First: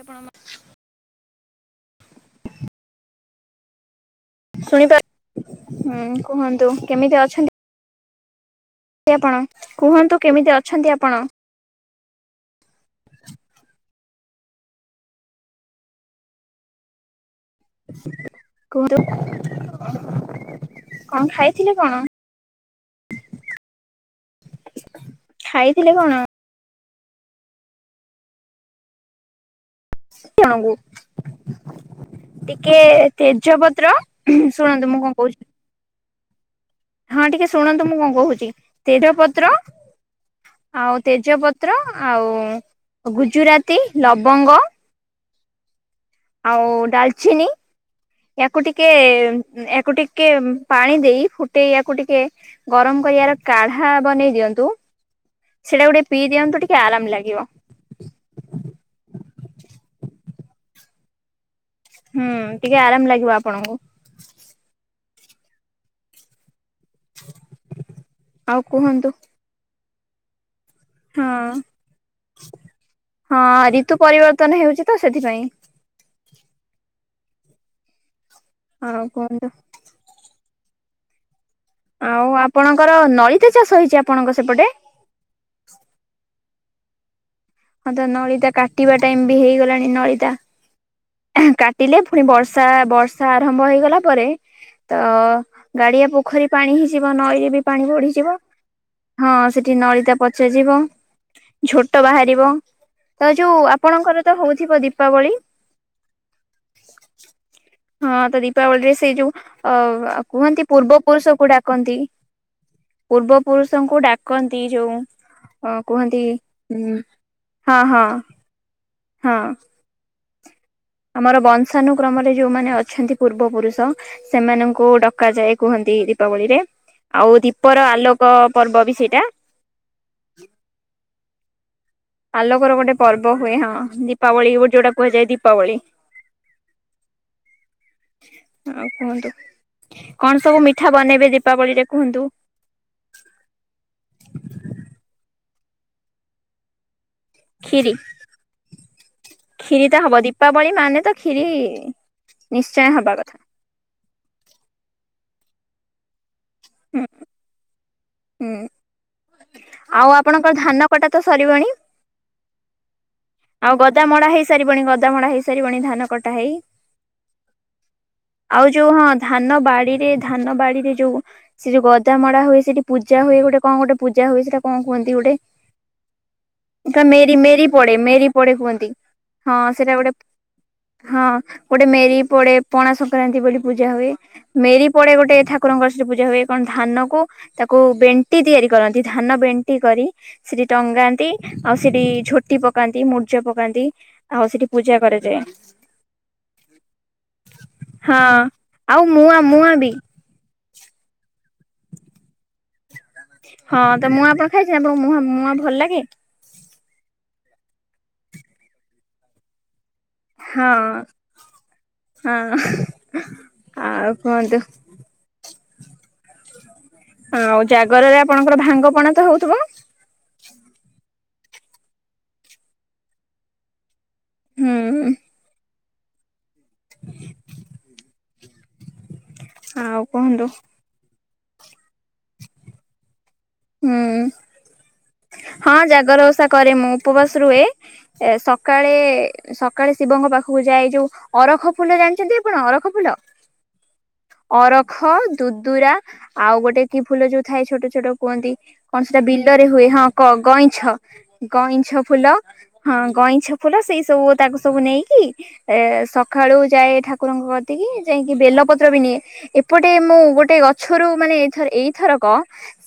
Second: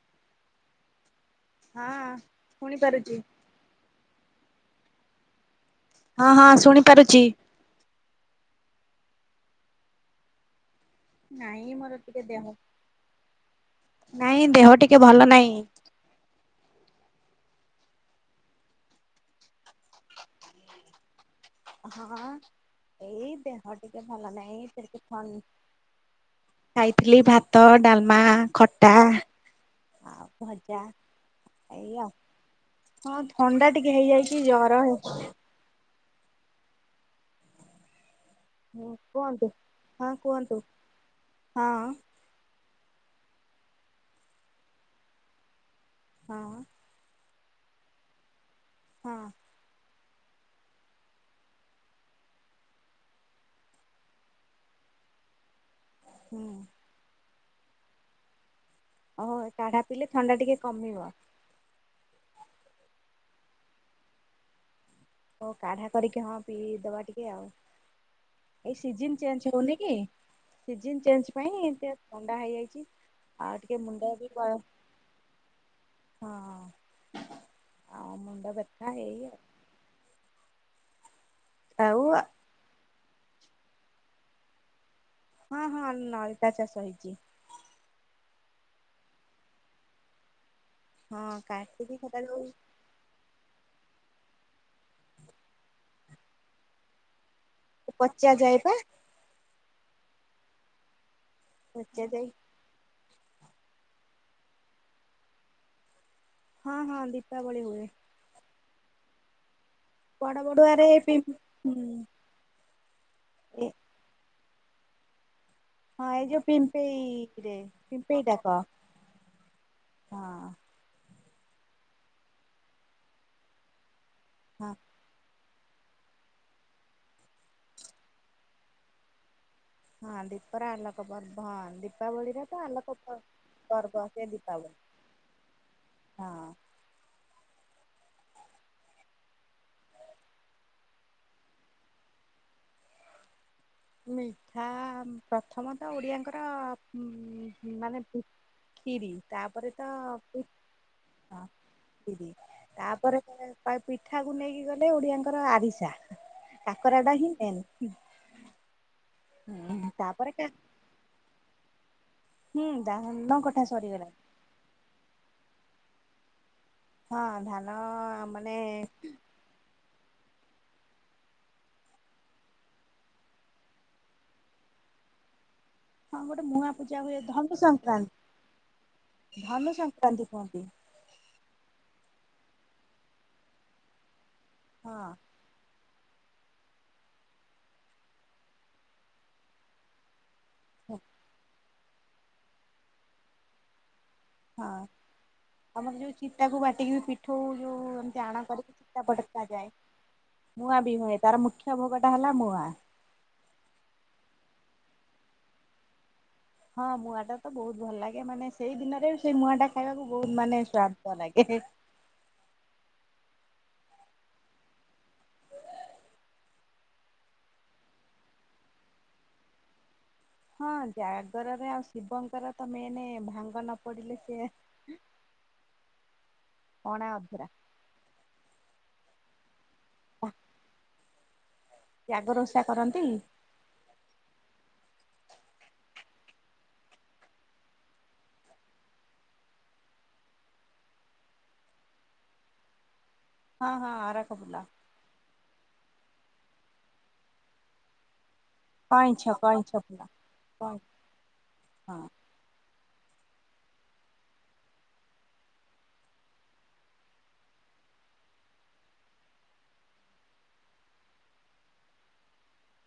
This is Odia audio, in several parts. ଆପଣ। ହଁ ଶୁଣି ପାରୁଛି। ଶୁଣିପାରୁ ହୁଁ ହଁ ହଁ କୁହନ୍ତୁ ଶୁଣି ପାରୁଚି। କେମିତି ଅଛନ୍ତି? ଆପଣ କୁହନ୍ତୁ କେମିତି ଅଛନ୍ତି ଆପଣ? ନାଇଁ ମୋର ଟିକେ ଦେହ ନାଇଁ ଦେହ ଟିକେ ଭଲ ନାହିଁ। କୁହନ୍ତୁ [unintelligible] କଣ ଖାଇଥିଲେ କଣ? ହଁ ଏଇ ଦେହ ଟିକେ ଭଲ ନାହିଁ। ଖାଇଥିଲେ କଣ? ଖାଇଥିଲି ଭାତ ଡାଲମା ଖଟା ଆଉ ଜଣଙ୍କୁ ଭଜା ଏଇ ଆଉ ଟିକେ ହଁ ଥଣ୍ଡା ଟିକେ ତେଜପତ୍ର, ହେଇଯାଇଚି ଜର ଶୁଣନ୍ତୁ ହେ ମୁଁ କଣ କହୁଛି ହଁ ଟିକେ ଶୁଣନ୍ତୁ ମୁଁ କଣ କହୁଛି? ହୁଁ ତେଜ କୁହନ୍ତୁ ପତ୍ର ହଁ କୁହନ୍ତୁ ଆଉ ହଁ ତେଜପତ୍ର ଆଉ ଗୁଜୁରାତି ଲବଙ୍ଗ ହଁ ଆଉ ଡାଲଚିନି ୟାକୁ ଟିକେ ହଁ ଏହାକୁ ଟିକେ ପାଣି ଦେଇ ଫୁଟେଇ କୁ ଟିକେ ଗରମ କରିବାର କାଢା ବନେଇ ଦିଅନ୍ତୁ। ସେଇଟା ଗୋଟେ ପି ହୁଁ। ଦିଅନ୍ତୁ ଟିକେ ଆରାମ ଲାଗିବ। ଓହ କାଢା ପିଇଲେ ଥଣ୍ଡା ଟିକେ କମିବ। ହୁଁ ଟିକେ ଆରାମ ଲାଗିବ ଆପଣଙ୍କୁ। ହଉ କାଢା କରିକି ହଁ ପିଇଦବା ଟିକେ ଆଉ। ଆଉ ଏଇ କୁହନ୍ତୁ ସିଜିନ ଚେଞ୍ଜ ଉନି କି ସିଜନ ଚେଞ୍ଜ ହଁ ପାଇଁ ଏ ଥଣ୍ଡା ହେଇଯାଇଛି। ହଁ ରିତୁ ପରିବର୍ତ୍ତନ ହେଉଛି ତ ସେଥିପାଇଁ। ହଁ ଆ ମୁଣ୍ଡ ବ୍ୟଥା ଆଉ ଏଇ [unintelligible] ଆଉ ଆପଣଙ୍କର ନଳିତା ଚାଷ ହେଇଛି ଆପଣଙ୍କ ସେପଟେ? ହଁ ହଁ ନଳିତା ଚାଷ ହେଇଛି। ହଁ ତ ନଳିତା କାଟିବା ଟାଇମ ବି ହେଇଗଲାଣି ନଳିତା। ହଁ କାଟିକି କାଟିଲେ ସେଟା ପୁଣି ଯୋଉ ବର୍ଷା ବର୍ଷ ସା ଆରମ୍ଭ ହେଇଗଲା ପରେ ତ ଗାଡିଆ ପୋଖରୀ ପାଣି ହେଇଯିବ ନଈରେ ବି ପାଣି ପଚା ବଢିଯିବ, ଯାଏ ପା ହଁ ସେଠି ନଳିତା ପଚା ଯିବ। ଝୋଟ ପଚା ଯାଇ ବାହାରିବ ତ ଯୋଉ ଆପଣଙ୍କର ତ ହଉଥିବ ଦୀପାବଳି। ହଁ ହଁ ଦୀପାବଳି ହୁଏ। ହଁ ତ ଦୀପାବଳିରେ ସେ ଯୋଉ ଅ ବଡ କୁହନ୍ତି ବଡୁଆରେ ପୂର୍ବ ପି ପୁରୁଷ କୁ ହୁଁ ଡାକନ୍ତି। ପୂର୍ବ ଏ ପୁରୁଷଙ୍କୁ ଡାକନ୍ତି ଯଉଁ। ହଁ ଏଇ ଯୋଉ ପିମ୍ପେଇରେ ହଁ ହଁ ପିମ୍ପେଇ କା କ ହଁ ହଁ। ଆମର ବଂଶାନୁକ୍ରମରେ ଯୋଉମାନେ ଅଛନ୍ତି ପୂର୍ବ ପୁରୁଷ ହଁ ସେମାନଙ୍କୁ ଡକା ଯାଏ କୁହନ୍ତି। ଦୀପାବଳିରେ, ଆଉ ଦୀପର ଆଲୋକ ପର୍ବ ବି ସେଇଟା। ହଁ ଦୀପର ଆଲୋକ ପର୍ବ। ଦୀପାବଳିରେ ତ ଆଲୋକର ଗୋଟେ ଆଲୋକ ପ ପର୍ବ ହୁଏ, ହଁ ପର୍ବ ସେ ଦୀପାବଳି ଗୋ ଯୋଉଟା କୁହାଯାଏ ଦୀପାବଳି। ହଁ ଆଉ କୁହନ୍ତୁ କଣ ସବୁ ମିଠା ବନେଇବେ ଦୀପାବଳି ରେ କୁହନ୍ତୁ? ମିଠା ପ୍ରଥମ ତ ଓଡ଼ିଆଙ୍କର କ୍ଷୀରି ମାନେ ଖିରି ତାପରେ କ୍ଷୀରି ତ ହବ ହଁ ଦୀପାବଳି ମାନେ ତ କ୍ଷୀରି ଖରି ନିଶ୍ଚୟ ହବା ତାପରେ କଥା ପିଠାକୁ ନେଇକି ଗଲେ ଓଡିଆଙ୍କର ଆରିସା କାକରା ଟା ହିଁ ମେନ୍। ହୁଁ, ଆଉ ତାପରେ ଆପଣଙ୍କ ଧାନ କଟା ତ ସରିବଣି? ହୁଁ ଧାନ କଟା ଆଉ ସରିଗଲାଣି ଗଦାମଡା ହେଇସାରିବଣି ଗଦାମଡା ହେଇସାରିବଣି ଧାନ କଟା ହେଇ। ହଁ ଧାନ ମାନେ ଆଉ ଯୋଉ ହଁ ଧାନ ବାଡିରେ, ଧାନ ବାଡିରେ ଯୋଉ ସେ ଯୋଉ ଗଦା ମଡା ହୁଏ ସେଠି ପୂଜା ହୁଏ ଗୋଟେ କଁ ଗୋଟେ ପୂଜା ହୁଏ ସେଟା କଁ କୁହନ୍ତି ଗୋଟେ? ହଁ ଗୋଟେ ମୁୂଆଁ ପୂଜା ହୁଏ ମେରି, ଧନୁ ମେରି ପଡ଼େ ସଂକ୍ରାନ୍ତି ମେରି ପଡେ କୁହନ୍ତି, ହଁ ଧନୁ ସେଟା ଗୋଟେ ସଂକ୍ରାନ୍ତି କୁହନ୍ତି ହଁ ଗୋଟେ ମେରି ପଡେ, ପଣା ସଂକ୍ରାନ୍ତି ବୋଲି ପୂଜା ହୁଏ, ମେରି ହଁ ପଡେ ଗୋଟେ ଠା ଠାକୁରଙ୍କର ସେଠି ପୂଜା ହୁଏ, କଣ ଧାନ କୁ ତାକୁ ବେଣ୍ଟି ତିଆରି କରନ୍ତି, ଧାନ ବେଣ୍ଟି କରି ସେଠି ଟଙ୍ଗାନ୍ତି, ଆଉ ସେଠି ଝୋଟି ପକାନ୍ତି, ମୁର୍ଜ ପକାନ୍ତି। ଆଉ ସେଠି ହଁ ପୂଜା କରାଯାଏ। ଆମର ଯୋଉ ଚିତା କୁ ବାଟିକି ବି ପିଠଉ ଯୋଉ ଏମିତି ହଁ ଆଣ କରିକି ଆଉ ମୁଆଁ, ମୁଆଁ ବି। ମୁଆଁ ବି ହୁଏ, ତାର ମୁଖ୍ୟ ଭୋଗଟା ହେଲା ମୁଆଁ। ହଁ ତ ମୁଆଁ ଆପଣ ଖାଇଛନ୍ତି, ମୁଆଁ, ମୁଆଁ ଭଲ ଲାଗେ? ହଁ ମୁଆଁ ଟା ତ ବହୁତ ଭଲ ଲାଗେ, ମାନେ ସେଇ ଦିନରେ ସେଇ ମୁଆଁ ଟା ଖାଇବାକୁ ବହୁତ ମାନେ ହଁ ସ୍ଵାଦ ଲାଗେ। ହଁ ଆଉ କୁହନ୍ତୁ? ହଁ ଆଉ ଜାଗରରେ ଆପଣଙ୍କର ଭାଙ୍ଗପଣା ତ ହଉଥିବ? ହଁ ଜାଗରରେ ଆଉ ଶିବଙ୍କର ତ ମେନେ ଭାଙ୍ଗ, ନ ପଡିଲେ ସେ ହୁଁ ଅଣା ଅଧୁରା। ଆଉ କୁହନ୍ତୁ ଜାଗର ଓଷା କରନ୍ତି? ହୁଁ ହଁ ଜାଗର ଓଷା କରେ ମୁଁ ଉପବାସ ରୁହେ। ଏ ସକାଳେ। ଏ ସକାଳେ ଶିବଙ୍କ ପାଖକୁ ଯାଏ। ଯୋଉ ଅରଖ ଫୁଲ ଜାଣିଛନ୍ତି ଆପଣ ଅରଖ ଫୁଲ? ହଁ ହଁ ଅରଖ ଫୁଲ। ହଁ ଦୁଦୁରା ଆଉ ଗୋଟେ କି ଫୁଲ ଯୋଉ ଥାଏ ଛୋଟ ଛୋଟ କୁହନ୍ତି। କଣ ସେଟା କଇଁଛ ବିଲରେ କଇଁଛ ହୁଏ। ଫୁଲ ହଁ କ ଗଇଁଛ କଇଁ ଗଇଁଛ ହଁ ଫୁଲ। ହଁ ଗଇଁଛ ଫୁଲ ସେଇ ସବୁ ତାକୁ ସବୁ ନେଇକି। ଏ ସକାଳୁ ଯାଏ ଠାକୁରଙ୍କ କତି କିି ଯାଇକି ବେଲପତ୍ର ବି ନିଏ। ଏପଟେ ମୁଁ ଗୋଟେ ଗଛରୁ ମାନେ ଏଇଥର ଏଇଥରକ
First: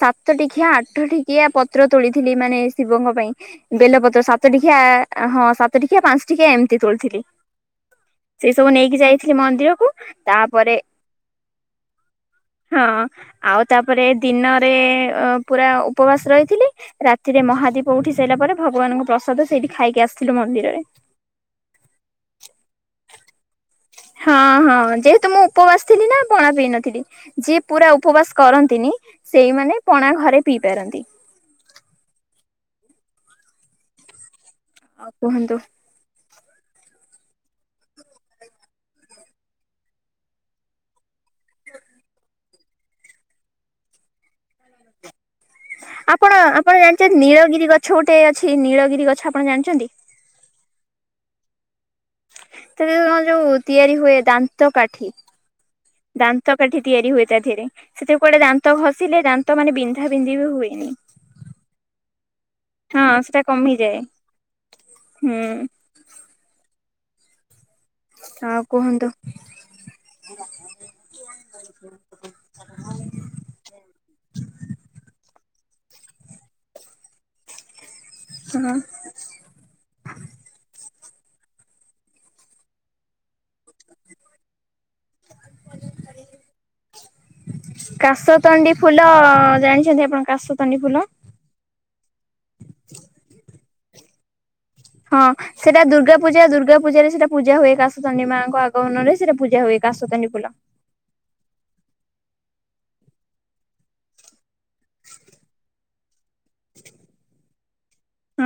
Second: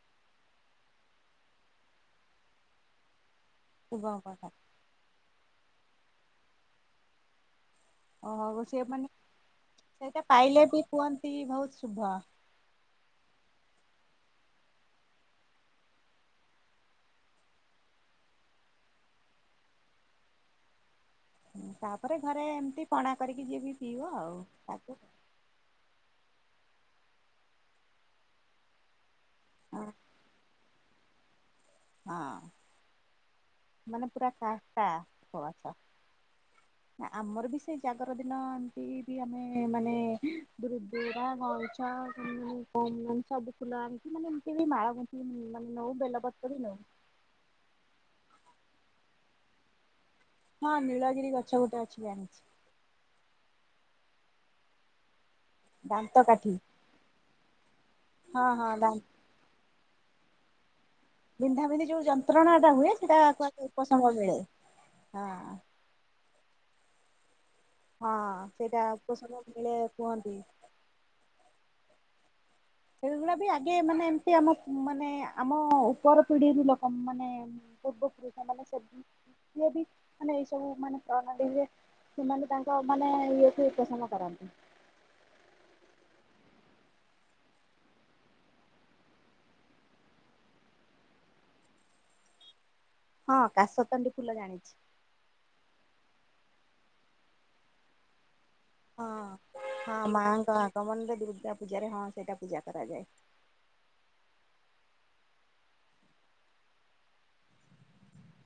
ସା ସାତ ଟିକିଆ, ଆଠ ଟିକିଆ ପତ୍ର ତୋଳିଥିଲି ମାନେ ଶିବଙ୍କ ପାଇଁ ବେଲପତ୍ର ଶୁଭଙ୍କ କଥା ସାତଟିକିଆ। ଆ ହଁ ସାତ ଟିକିଆ, ପାଞ୍ଚ ଟିକିଆ ଏମିତି ତୋଳିଥିଲି। ସେ ଓହୋ ସବୁ ସିଏ ନେଇକି ମାନେ ଯାଇଥିଲି ମନ୍ଦିରକୁ ସେଇଟା ପାଇଲେ ତାପରେ। ବି କୁହନ୍ତି ବହୁତ ଶୁଭ। ହଁ ଆଉ ତାପରେ ଦିନରେ ଅ ପୁରା ଉପବାସ ରହିଥିଲି। ରାତିରେ ମହାଦୀପ ଉଠି ସାରିଲା ପରେ ଭଗବାନଙ୍କ ପ୍ରସାଦ ସେଇଠି ଖାଇକି ଆସିଥିଲୁ ମନ୍ଦିରରେ। ହୁଁ ତାପରେ ଘରେ ଏମିତି ପଣା କରିକି ଯିଏ ବି। ପିଇବ ହଁ ଆଉ ତାକୁ ହଁ ଯେହେତୁ ମୁଁ। ଉପବାସ ଥିଲି ନା ପଣା ପିଇନଥିଲି। ଯିଏ ପୁରା ଉପବାସ କରନ୍ତିନି। ସେଇମାନେ ହଁ ପଣା ଘରେ ପିଇ ପାରନ୍ତି। ହଁ। ମାନେ ପୁରା କାସ୍ଟା ଆଉ କୁହନ୍ତୁ ଉପବାସ। ନା ଆମର ବି ସେଇ ଜାଗର ଦିନ ଏମିତି ବି ଆମେ ମାନେ ଦୁରୁରା, ଗଇଁ [unintelligible] ସବୁ ଫୁଲ ଏମିତି ମାନେ ଏମିତି ବି ମାଳ ଗୁନ୍ଥିକି ନି ମା ଆପଣ, ଆପଣ ଜାଣିଛନ୍ତି ନୀଳଗିରି ଗଛ ଗୋଟେ ଅଛି ନୀଳଗିରି ଗଛ ଆପଣ ଜାଣିଛନ୍ତି? ହଁ ନୀଳଗିରି ଗଛ ଗୋଟେ ଅଛି ଜାଣି ତାର କ ଯୋଉ ତିଆରି ହୁଏ ଦାନ୍ତ କାଠି। ଦାନ୍ତ କାଠି ତିଆରି ହୁଏ ତା ଧେରେ ସେଥିରୁ କୁଆଡେ ହଁ ହଁ ଦାନ୍ତ ଘସିଲେ ଦା ଦାନ୍ତ ମାନେ ବିନ୍ଧା ବିନ୍ଧି ବି ହୁଏନି। ବିନ୍ଧା ବିିନ୍ଧି ଯୋଉ ଯନ୍ତ୍ରଣା ଟା ହୁଏ। ହଁ ସେଟା ଆକୁ ଆକୁ କମିଯାଏ। ଉପଶମ ମିଳେ। ହଁ। ହୁଁ ହଁ ଆଉ ସେଇଟା କୁହନ୍ତୁ ଉପଶମ ମିଳେ କୁହନ୍ତି। ସେଗୁଡା ବି ଆଗେ ମାନେ ଏମିତି ଆମ ଉଁ ମାନେ ଆମ ଉପର ପିଢିରୁ ଲୋକ ମାନେ। ପୂର୍ବ ପୁରୁଷ ମାନେ ହଁ ସେ ଉଁ ସିଏ ବି ମାନେ ଏଇ ସବୁ ମାନେ ପ୍ରଣାଳୀରେ। ସେମାନେ ତାଙ୍କ ମାନେ ଇଏଠି ପସନ୍ଦ କରନ୍ତି। କାଶତଣ୍ଡି ଫୁଲ ଜାଣିଛନ୍ତି ଆପଣ କାଶତଣ୍ଡି ଫୁଲ? ହଁ କାଶତଣ୍ଡି ଫୁଲ ଜାଣିଛି। ହଁ ସେଇଟା ଦୁର୍ଗାପୂଜା ଦୁର୍ଗା ପୂଜାରେ ସେଟା ପୂଜା ହୁଏ କାଶତଣ୍ଡୀ ମାଆଙ୍କ ଆଗମନରେ ସେଟା ପୂଜା ହୁଏ କାଶତଣ୍ଡୀ ଫୁଲ। ପ୍ରବନ୍ଧ ଦୁର୍ଗା ପୂଜାରେ ହଁ ସେଇଟା ପୂଜା କରାଯାଏ।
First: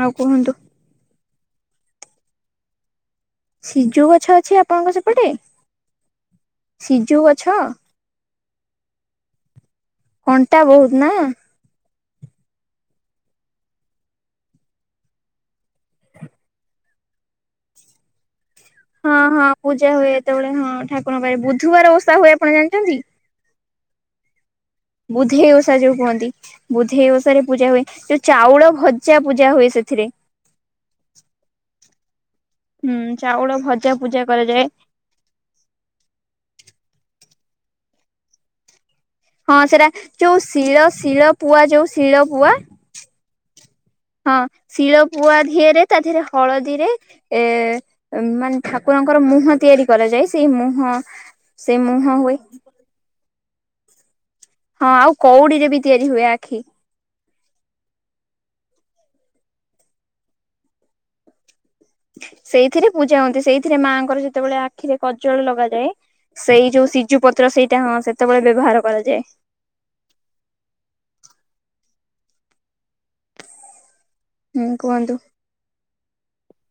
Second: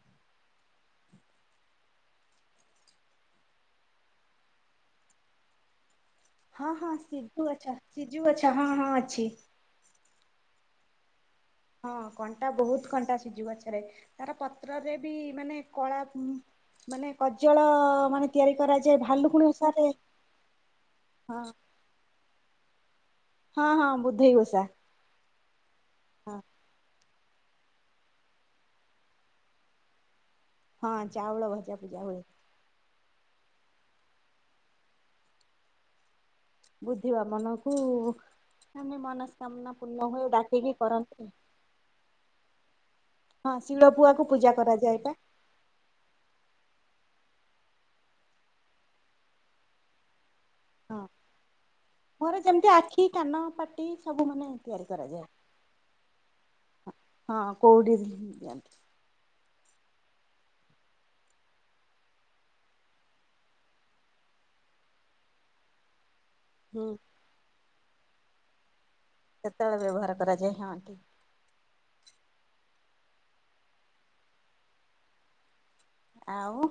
ଆଉ କୁହନ୍ତୁ। ସିଜୁ ଗଛ ଅଛି ଆପଣଙ୍କ ସେପଟେ? ହଁ ହଁ ସିଜୁ ଗଛ ସିଜୁ ଗଛ ହଁ ହଁ ଅଛି। କଣ୍ଟା ବହୁତ ନା। ହଁ କଣ୍ଟା ବହୁତ କଣ୍ଟା ସିଜୁ ଗଛରେ ତାର ପତ୍ରରେ ବି ମାନେ କଳା ଉଁ। ମାନେ କଜଳ ମାନେ। ତିଆରି କରାଯା ହଁ ହଁ ପୂଜା ହୁଏ ଏତେବେଳେ ହଁ ଠାକୁରଙ୍କ ପାଖେ ହଁ ବୁଧବାର ଓଷା ହୁଏ ଆପଣ ଜାଣିଛନ୍ତି? ହଁ ହଁ ବୁଧେଇ ଓସା। ବୁଧେଇ ଓଷା ଯୋଉ କୁହନ୍ତି। ବୁଧେଇ ଓଷାରେ ପୂଜା ହୁଏ। ଯୋଉ ଚାଉଳ ଭଜା ପୂଜା ହୁଏ ସେଥିରେ। ହଁ ଚାଉଳ ଭଜା ପୂଜା ହୁଏ। ହୁଁ ଚାଉଳ ଭଜା ପୂଜା କରାଯାଏ। ବୁଧିବା ମନକୁ ଆମେ ମନ ହଁ ସେଟା ଯୋଉ ଶିଳ ଶିଳ ପୁଆ ଯୋଉ ଶିଳ ପୁଆ। ହଁ ଶିଳ ପୁଆକୁ ହଁ ପୂଜା କରାଯାଏ ଶିଳ ପା ପୁଆ ଧିଏରେ ତା ଦେହରେ ହଳଦୀରେ ଏ ମାନେ ଠାକୁରଙ୍କର ମୁହଁ ତିଆରି କରାଯାଏ ସେଇ ମୁହ ହଁ ସେ ମୁହଁ ହୁଏ। କି କାନ ପାଟି ସବୁ ମାନେ ତିଆରି ହଁ ଆଉ କରାଯାଏ କଉଡିରେ ବି ତିଆରି ହୁଏ ଆଖି। ହଁ କଉଡି ନ୍ତି ସେଇଥିରେ ପୂଜା ହୁଅ ନ୍ତି ସେଇଥିରେ ମାଆଙ୍କର ଯେତେବେଳେ ଆଖିରେ କଜଳ ଲଗାଯାଏ। ସେଇ ଯୋଉ ସିଜୁ ପତ୍ର ସେଇଟା ହଁ ସେତେବେଳେ ବ୍ୟବହାର କରାଯାଏ। ସେତେବେଳେ ବ୍ୟବହାର କରାଯାଏ ହଁ ଠିକ୍। ହୁଁ କୁହନ୍ତୁ? ଆଉ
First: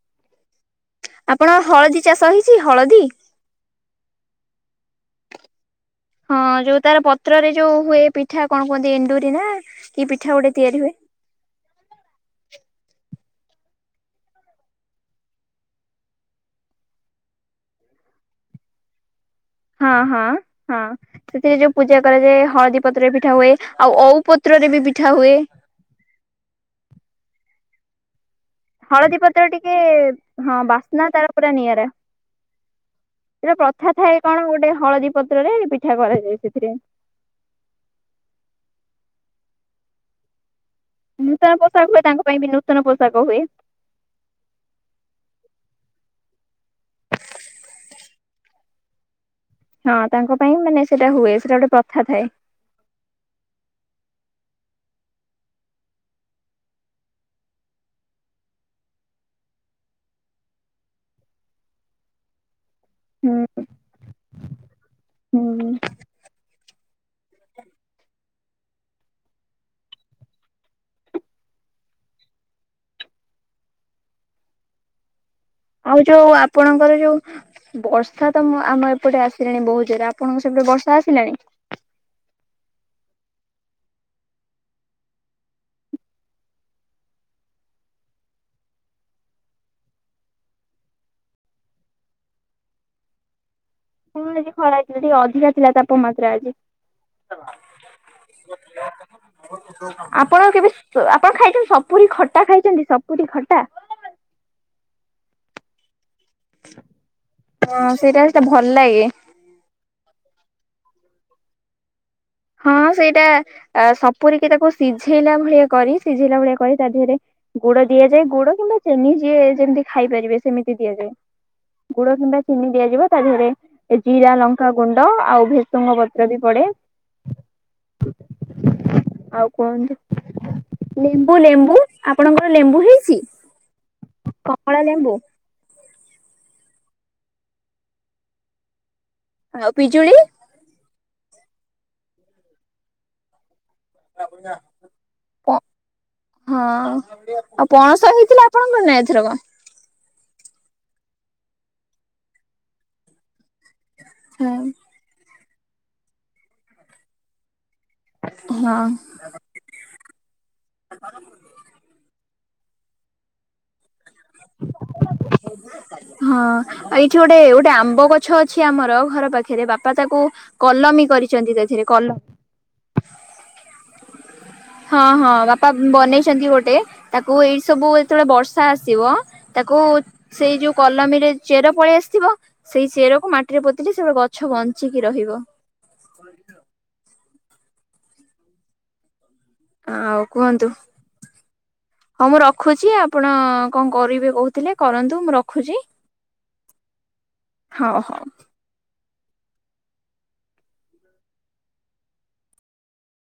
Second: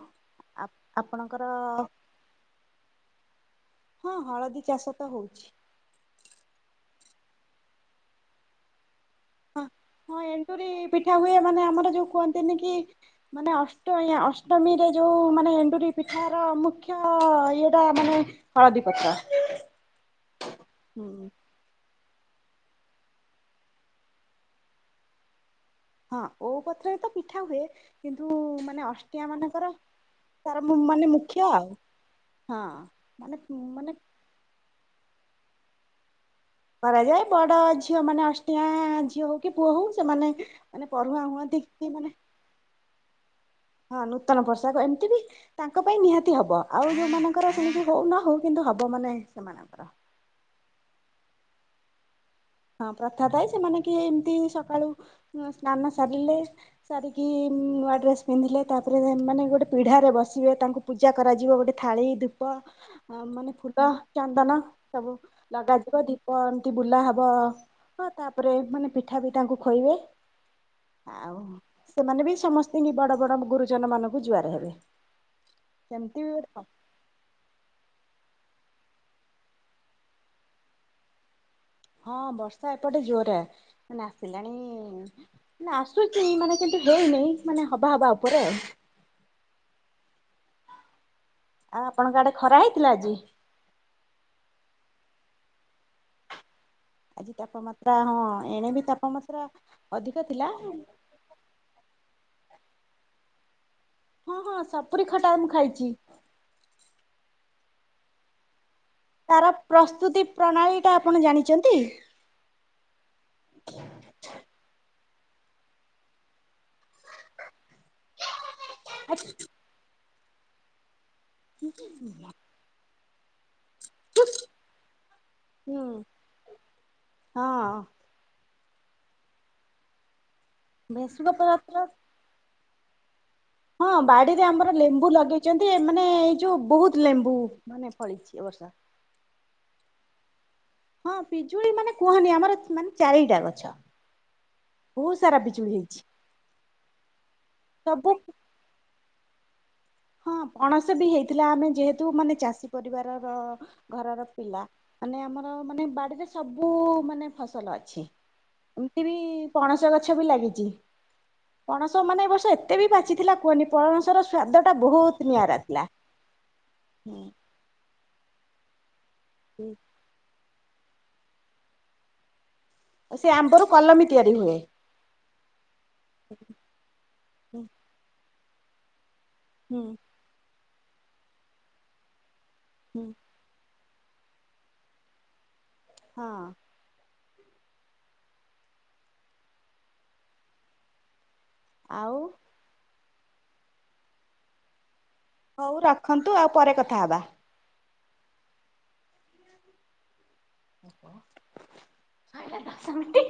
ଆ ଆପଣ ଆପଣ ହଳଦୀ ଚାଷ ହେଇଛି ହଳଦୀ? ହଁ ହଳଦୀ ଚାଷ ତ ହଉଛି। ହଁ ଯୋଉ ତାର ପତ୍ରରେ ଯୋଉ ହୁଏ ପିଠା କଣ କୁହନ୍ତି ଏଣ୍ଡୁରି ନା ହଁ କି ହଁ ପିଠା ଗୋଟେ ଏଣ୍ଡୁରି ତିଆରି ହୁଏ? ପିଠା ହୁଏ ମାନେ ଆମର ଯୋଉ କୁହନ୍ତିନି କି? ମାନେ ଅଷ୍ଟ ଅଷ୍ଟମୀରେ ଯୋଉଁ ମାନେ ଏଣ୍ଡୁରି ପିଠାର ମୁଖ୍ୟ ଇଏଟା ମାନେ ହଳଦୀ ପତ୍ର। ହଁ ହଁ ହଁ ହୁଁ ସେଥିରେ ଯୋଉ ପୂଜା କରାଯାଏ ହଳଦୀ ପତ୍ରରେ ପିଠା ହୁଏ ଆଉ ଅଉ ପତ୍ରରେ ବି ପିଠା ହୁଏ। ହଁ ଓଉ ପତ୍ରରେ ତ ପିଠା ହୁଏ କିନ୍ତୁ ମାନେ ହଳଦୀ ଅଷ୍ଟିଆ ପତ୍ର ମାନଙ୍କର ଟିକେ ହଁ ତାର ବାସ୍ନା ମାନେ ତାର ମୁଖ୍ୟ ପୁରା ଆଉ। ନିଆରା ହଁ ମାନେ ସେଟା ମାନେ ପ୍ରଥା ଥାଏ କଣ ଗୋଟେ ହଳଦୀ ପତ୍ରରେ ପିଠା କରାଯାଏ ସେଥିରେ। କରାଯାଏ ବଡ ଝିଅ ମାନେ ଅଷ୍ଟଟିଆ ଝିଅ ହଉ କି ପୁଅ ହଉ ସେମାନେ ପଢୁଆ ନୂତନ ହୁଅନ୍ତି ପୋଷାକ କି ହୁଏ ମାନେ ତାଙ୍କ ପାଇଁ ବି ନୂତନ ପୋଷାକ ହୁଏ। ହଁ ନୂତନ ପୋଷାକ ଏମିତି ବି ତାଙ୍କ ପାଇଁ ନିହାତି ହବ, ଆଉ ଯୋଉ ମାନଙ୍କର ସେମିତି ହଉ ନ ହଉ କିନ୍ତୁ ହବ ମାନେ ସେମାନଙ୍କ। ହଁ ତାଙ୍କ ପାଇଁ ମାନେ ସେଇଟା ହୁଏ ସେଇଟା ଗୋଟେ ପ୍ରଥା ଥାଏ। ହଁ ପ୍ରଥା ଥାଏ ସେମାନେ କିଏ ଏମିତି ସକାଳୁ ସ୍ନାନ ସାରିଲେ ସାରିକି ନୂଆ ଡ୍ରେସ୍ ପିନ୍ଧିଲେ ତାପରେ ମାନେ ଗୋଟେ ପିଢ଼ାରେ ବସିବେ, ତାଙ୍କୁ ପୂଜା କରାଯିବ ଗୋଟେ ଥାଳି, ଧୂପ ହଁ ହୁଁ ମାନେ ଫୁଲ, ଚାନ୍ଦନ ସବୁ ହୁଁ ଲଗାଯିବ ଦୀପ ଏମିତି ବୁଲା ହବ। ବ ତାପରେ ମାନେ ପିଠା ବି ତାଙ୍କୁ ଖୋଇବେ। ଆଉ ସେମାନେ ବି ସମସ୍ତିଙ୍କି ବଡ ବଡ ଗୁରୁଜନ ମାନଙ୍କୁ ଜୁଆର ହେବେ। ଆଉ ସେମିତି ବି ଯୋଉ ଗୋଟେ ଆପଣଙ୍କର ଯୋଉ ବର୍ଷା ତ ମୁଁ ଆମ ଏପଟେ ଆସିଲାଣି ବହୁତ ଜୋରେ ଆପଣଙ୍କ ସେପଟେ ବର୍ଷା ଆସିଲାଣି? ହଁ ବର୍ଷା ଏପଟେ ଜୋରରେ ଆସି ମାନେ ଆସିଲାଣି। ଆସୁଛି ମାନେ କିନ୍ତୁ ହେଇନି ମାନେ ହବା ହବା ଉପରେ ଆଉ। ଆଉ ଆପଣଙ୍କ ଆଡେ ଖରା ହେଇଥିଲା ଆଜି? ପୁଣି ଖରା ହେଇଥିଲା ଟିକେ ଅଧିକା ଥିଲା ତାପମାତ୍ରା ଆଜି। ଆଜି ତାପମାତ୍ରା ହଁ ଏଣେ ବି ତାପମାତ୍ରା ଅଧିକ ଥିଲା। ଆପଣ କେବେ ଆପଣ ଖାଇଛନ୍ତି ସ ପୁରୀ ଖଟା ଖାଇଛନ୍ତି ସପୁରୀ ଖଟା? ହଁ ହଁ ସପୁରୀ ଖଟା ମୁଁ ଖାଇଛି। ହଁ ସେଇଟା ସେଟା ଭଲ ଲାଗେ। ତାର ପ୍ରସ୍ତୁତି ପ୍ରଣାଳୀଟା ଆପଣ ଜାଣିଛନ୍ତି? ହଁ ସେଇଟା ସପୁୁରୀକି ତାକୁ ସିଝେଇଲା ଭଳିଆ କରି ସିଝେଇଲା ଭଳିଆ କରି ତା ଦେହରେ ଗୁଡ ଦିଆଯାଏ ଗୁଡ କିମ୍ବା ଚିନି ଯିଏ ଯେମିତି ଖାଇପାରିବେ ସେମିତି ଦିଆଯାଏ। ଗୁଡ କିମ୍ବା ଚିନି ଦିଆଯିବ ତା ଦେହରେ। ଏ ଜିରା ଲଙ୍କା ଗୁଣ୍ଡ ଆଉ ଭେସୁଙ୍ଗା ହୁଁ ପତ୍ର ବି ପଡେ। ହଁ। ଆଉ କୁହନ୍ତୁ ଭେସୁଙ୍ଗା ଲେମ୍ବୁ ଲେମ୍ବୁ। ପତ୍ର ଆପଣଙ୍କର ଲେମ୍ବୁ ହେଇଛି? ହଁ ବାଡିରେ ଆମର ଲେମ୍ବୁ ଲଗେଇ ଛନ୍ତି ମାନେ ଏଇ ଯୋଉ ବହୁତ ଲେମ୍ବୁ ମାନେ ଫଳିଛି ଏ ବର୍ଷ। ଆଉ ପିଜୁଳି। ହଁ ପିଜୁଳି ମାନେ କୁହନି ଆମର ମାନେ ଚାରିଟା ଗଛ। ହଁ ବହୁତ ସାରା ପିଜୁଳି ହେଇଛି। ଆଉ ପଣସ ସବୁ ହେଇଥିଲା। ଆପଣଙ୍କ ନେ ଏଥରକ। ହଁ ପଣସ ବି ହେଇଥିଲା ଆମେ ଯେହେତୁ ମାନେ ଚାଷୀ ପରିବାରର ଘରର ହଁ ପିଲା। ମାନେ ଆମର ମାନେ ବାଡ଼ିରେ ସବୁ ମାନେ ଫସଲ ଅଛି ହଁ। ଏମିତି ବି। ପଣସ ଗଛ ବି ଲାଗିଛି। । ପଣସ ମାନେ ଏ ବର୍ଷ ଏତେ ବି ପାଚି ଥିଲା କୁହନି ପଣସର ସ୍ବା ହଁ ଆଉ ଏଇଠି ହୁଁ ଗୋଟେ ଗୋଟେ ଆମ୍ବ ଗ ଗଛ ଅଛି ଆମର ଘର ପାଖରେ ବାପା ତାକୁ କଲମୀ କରିଛନ୍ତି ସେଥିରେ କଲ ସେ ଆମ୍ବରୁ କଲମୀ ତିଆରି ହୁଏ। ହଁ ହଁ ବାପା ବନେଇଛନ୍ତି ଗୋଟେ ତାକୁ ଏଇ ହୁଁ ସବୁ ଯେତେବେଳେ ବର୍ଷା ଆସିବ। ତାକୁ ହୁଁ ସେଇ ଯୋଉ କଲମୀ ରେ ଚେର ପଳେଇ ଆସିଥିବ ସେଇ ଚେରକୁ ମା ରେ ପୋତିଲେ [unintelligible] ଗଛ ବଞ୍ଚିକି ରହିବ। ହଁ। ଆଉ କୁହନ୍ତୁ ଆଉ ହଁ ମୋ ରଖୁଛି ଆପଣ କଣ କରିବେ କହୁଥିଲେ କରନ୍ତୁ। ରଖୁଛି ହଉ ରଖନ୍ତୁ ଆଉ ପରେ କଥା ହବା। ହଉ ହଉ। [unintelligible] ଦସ ମିଟି।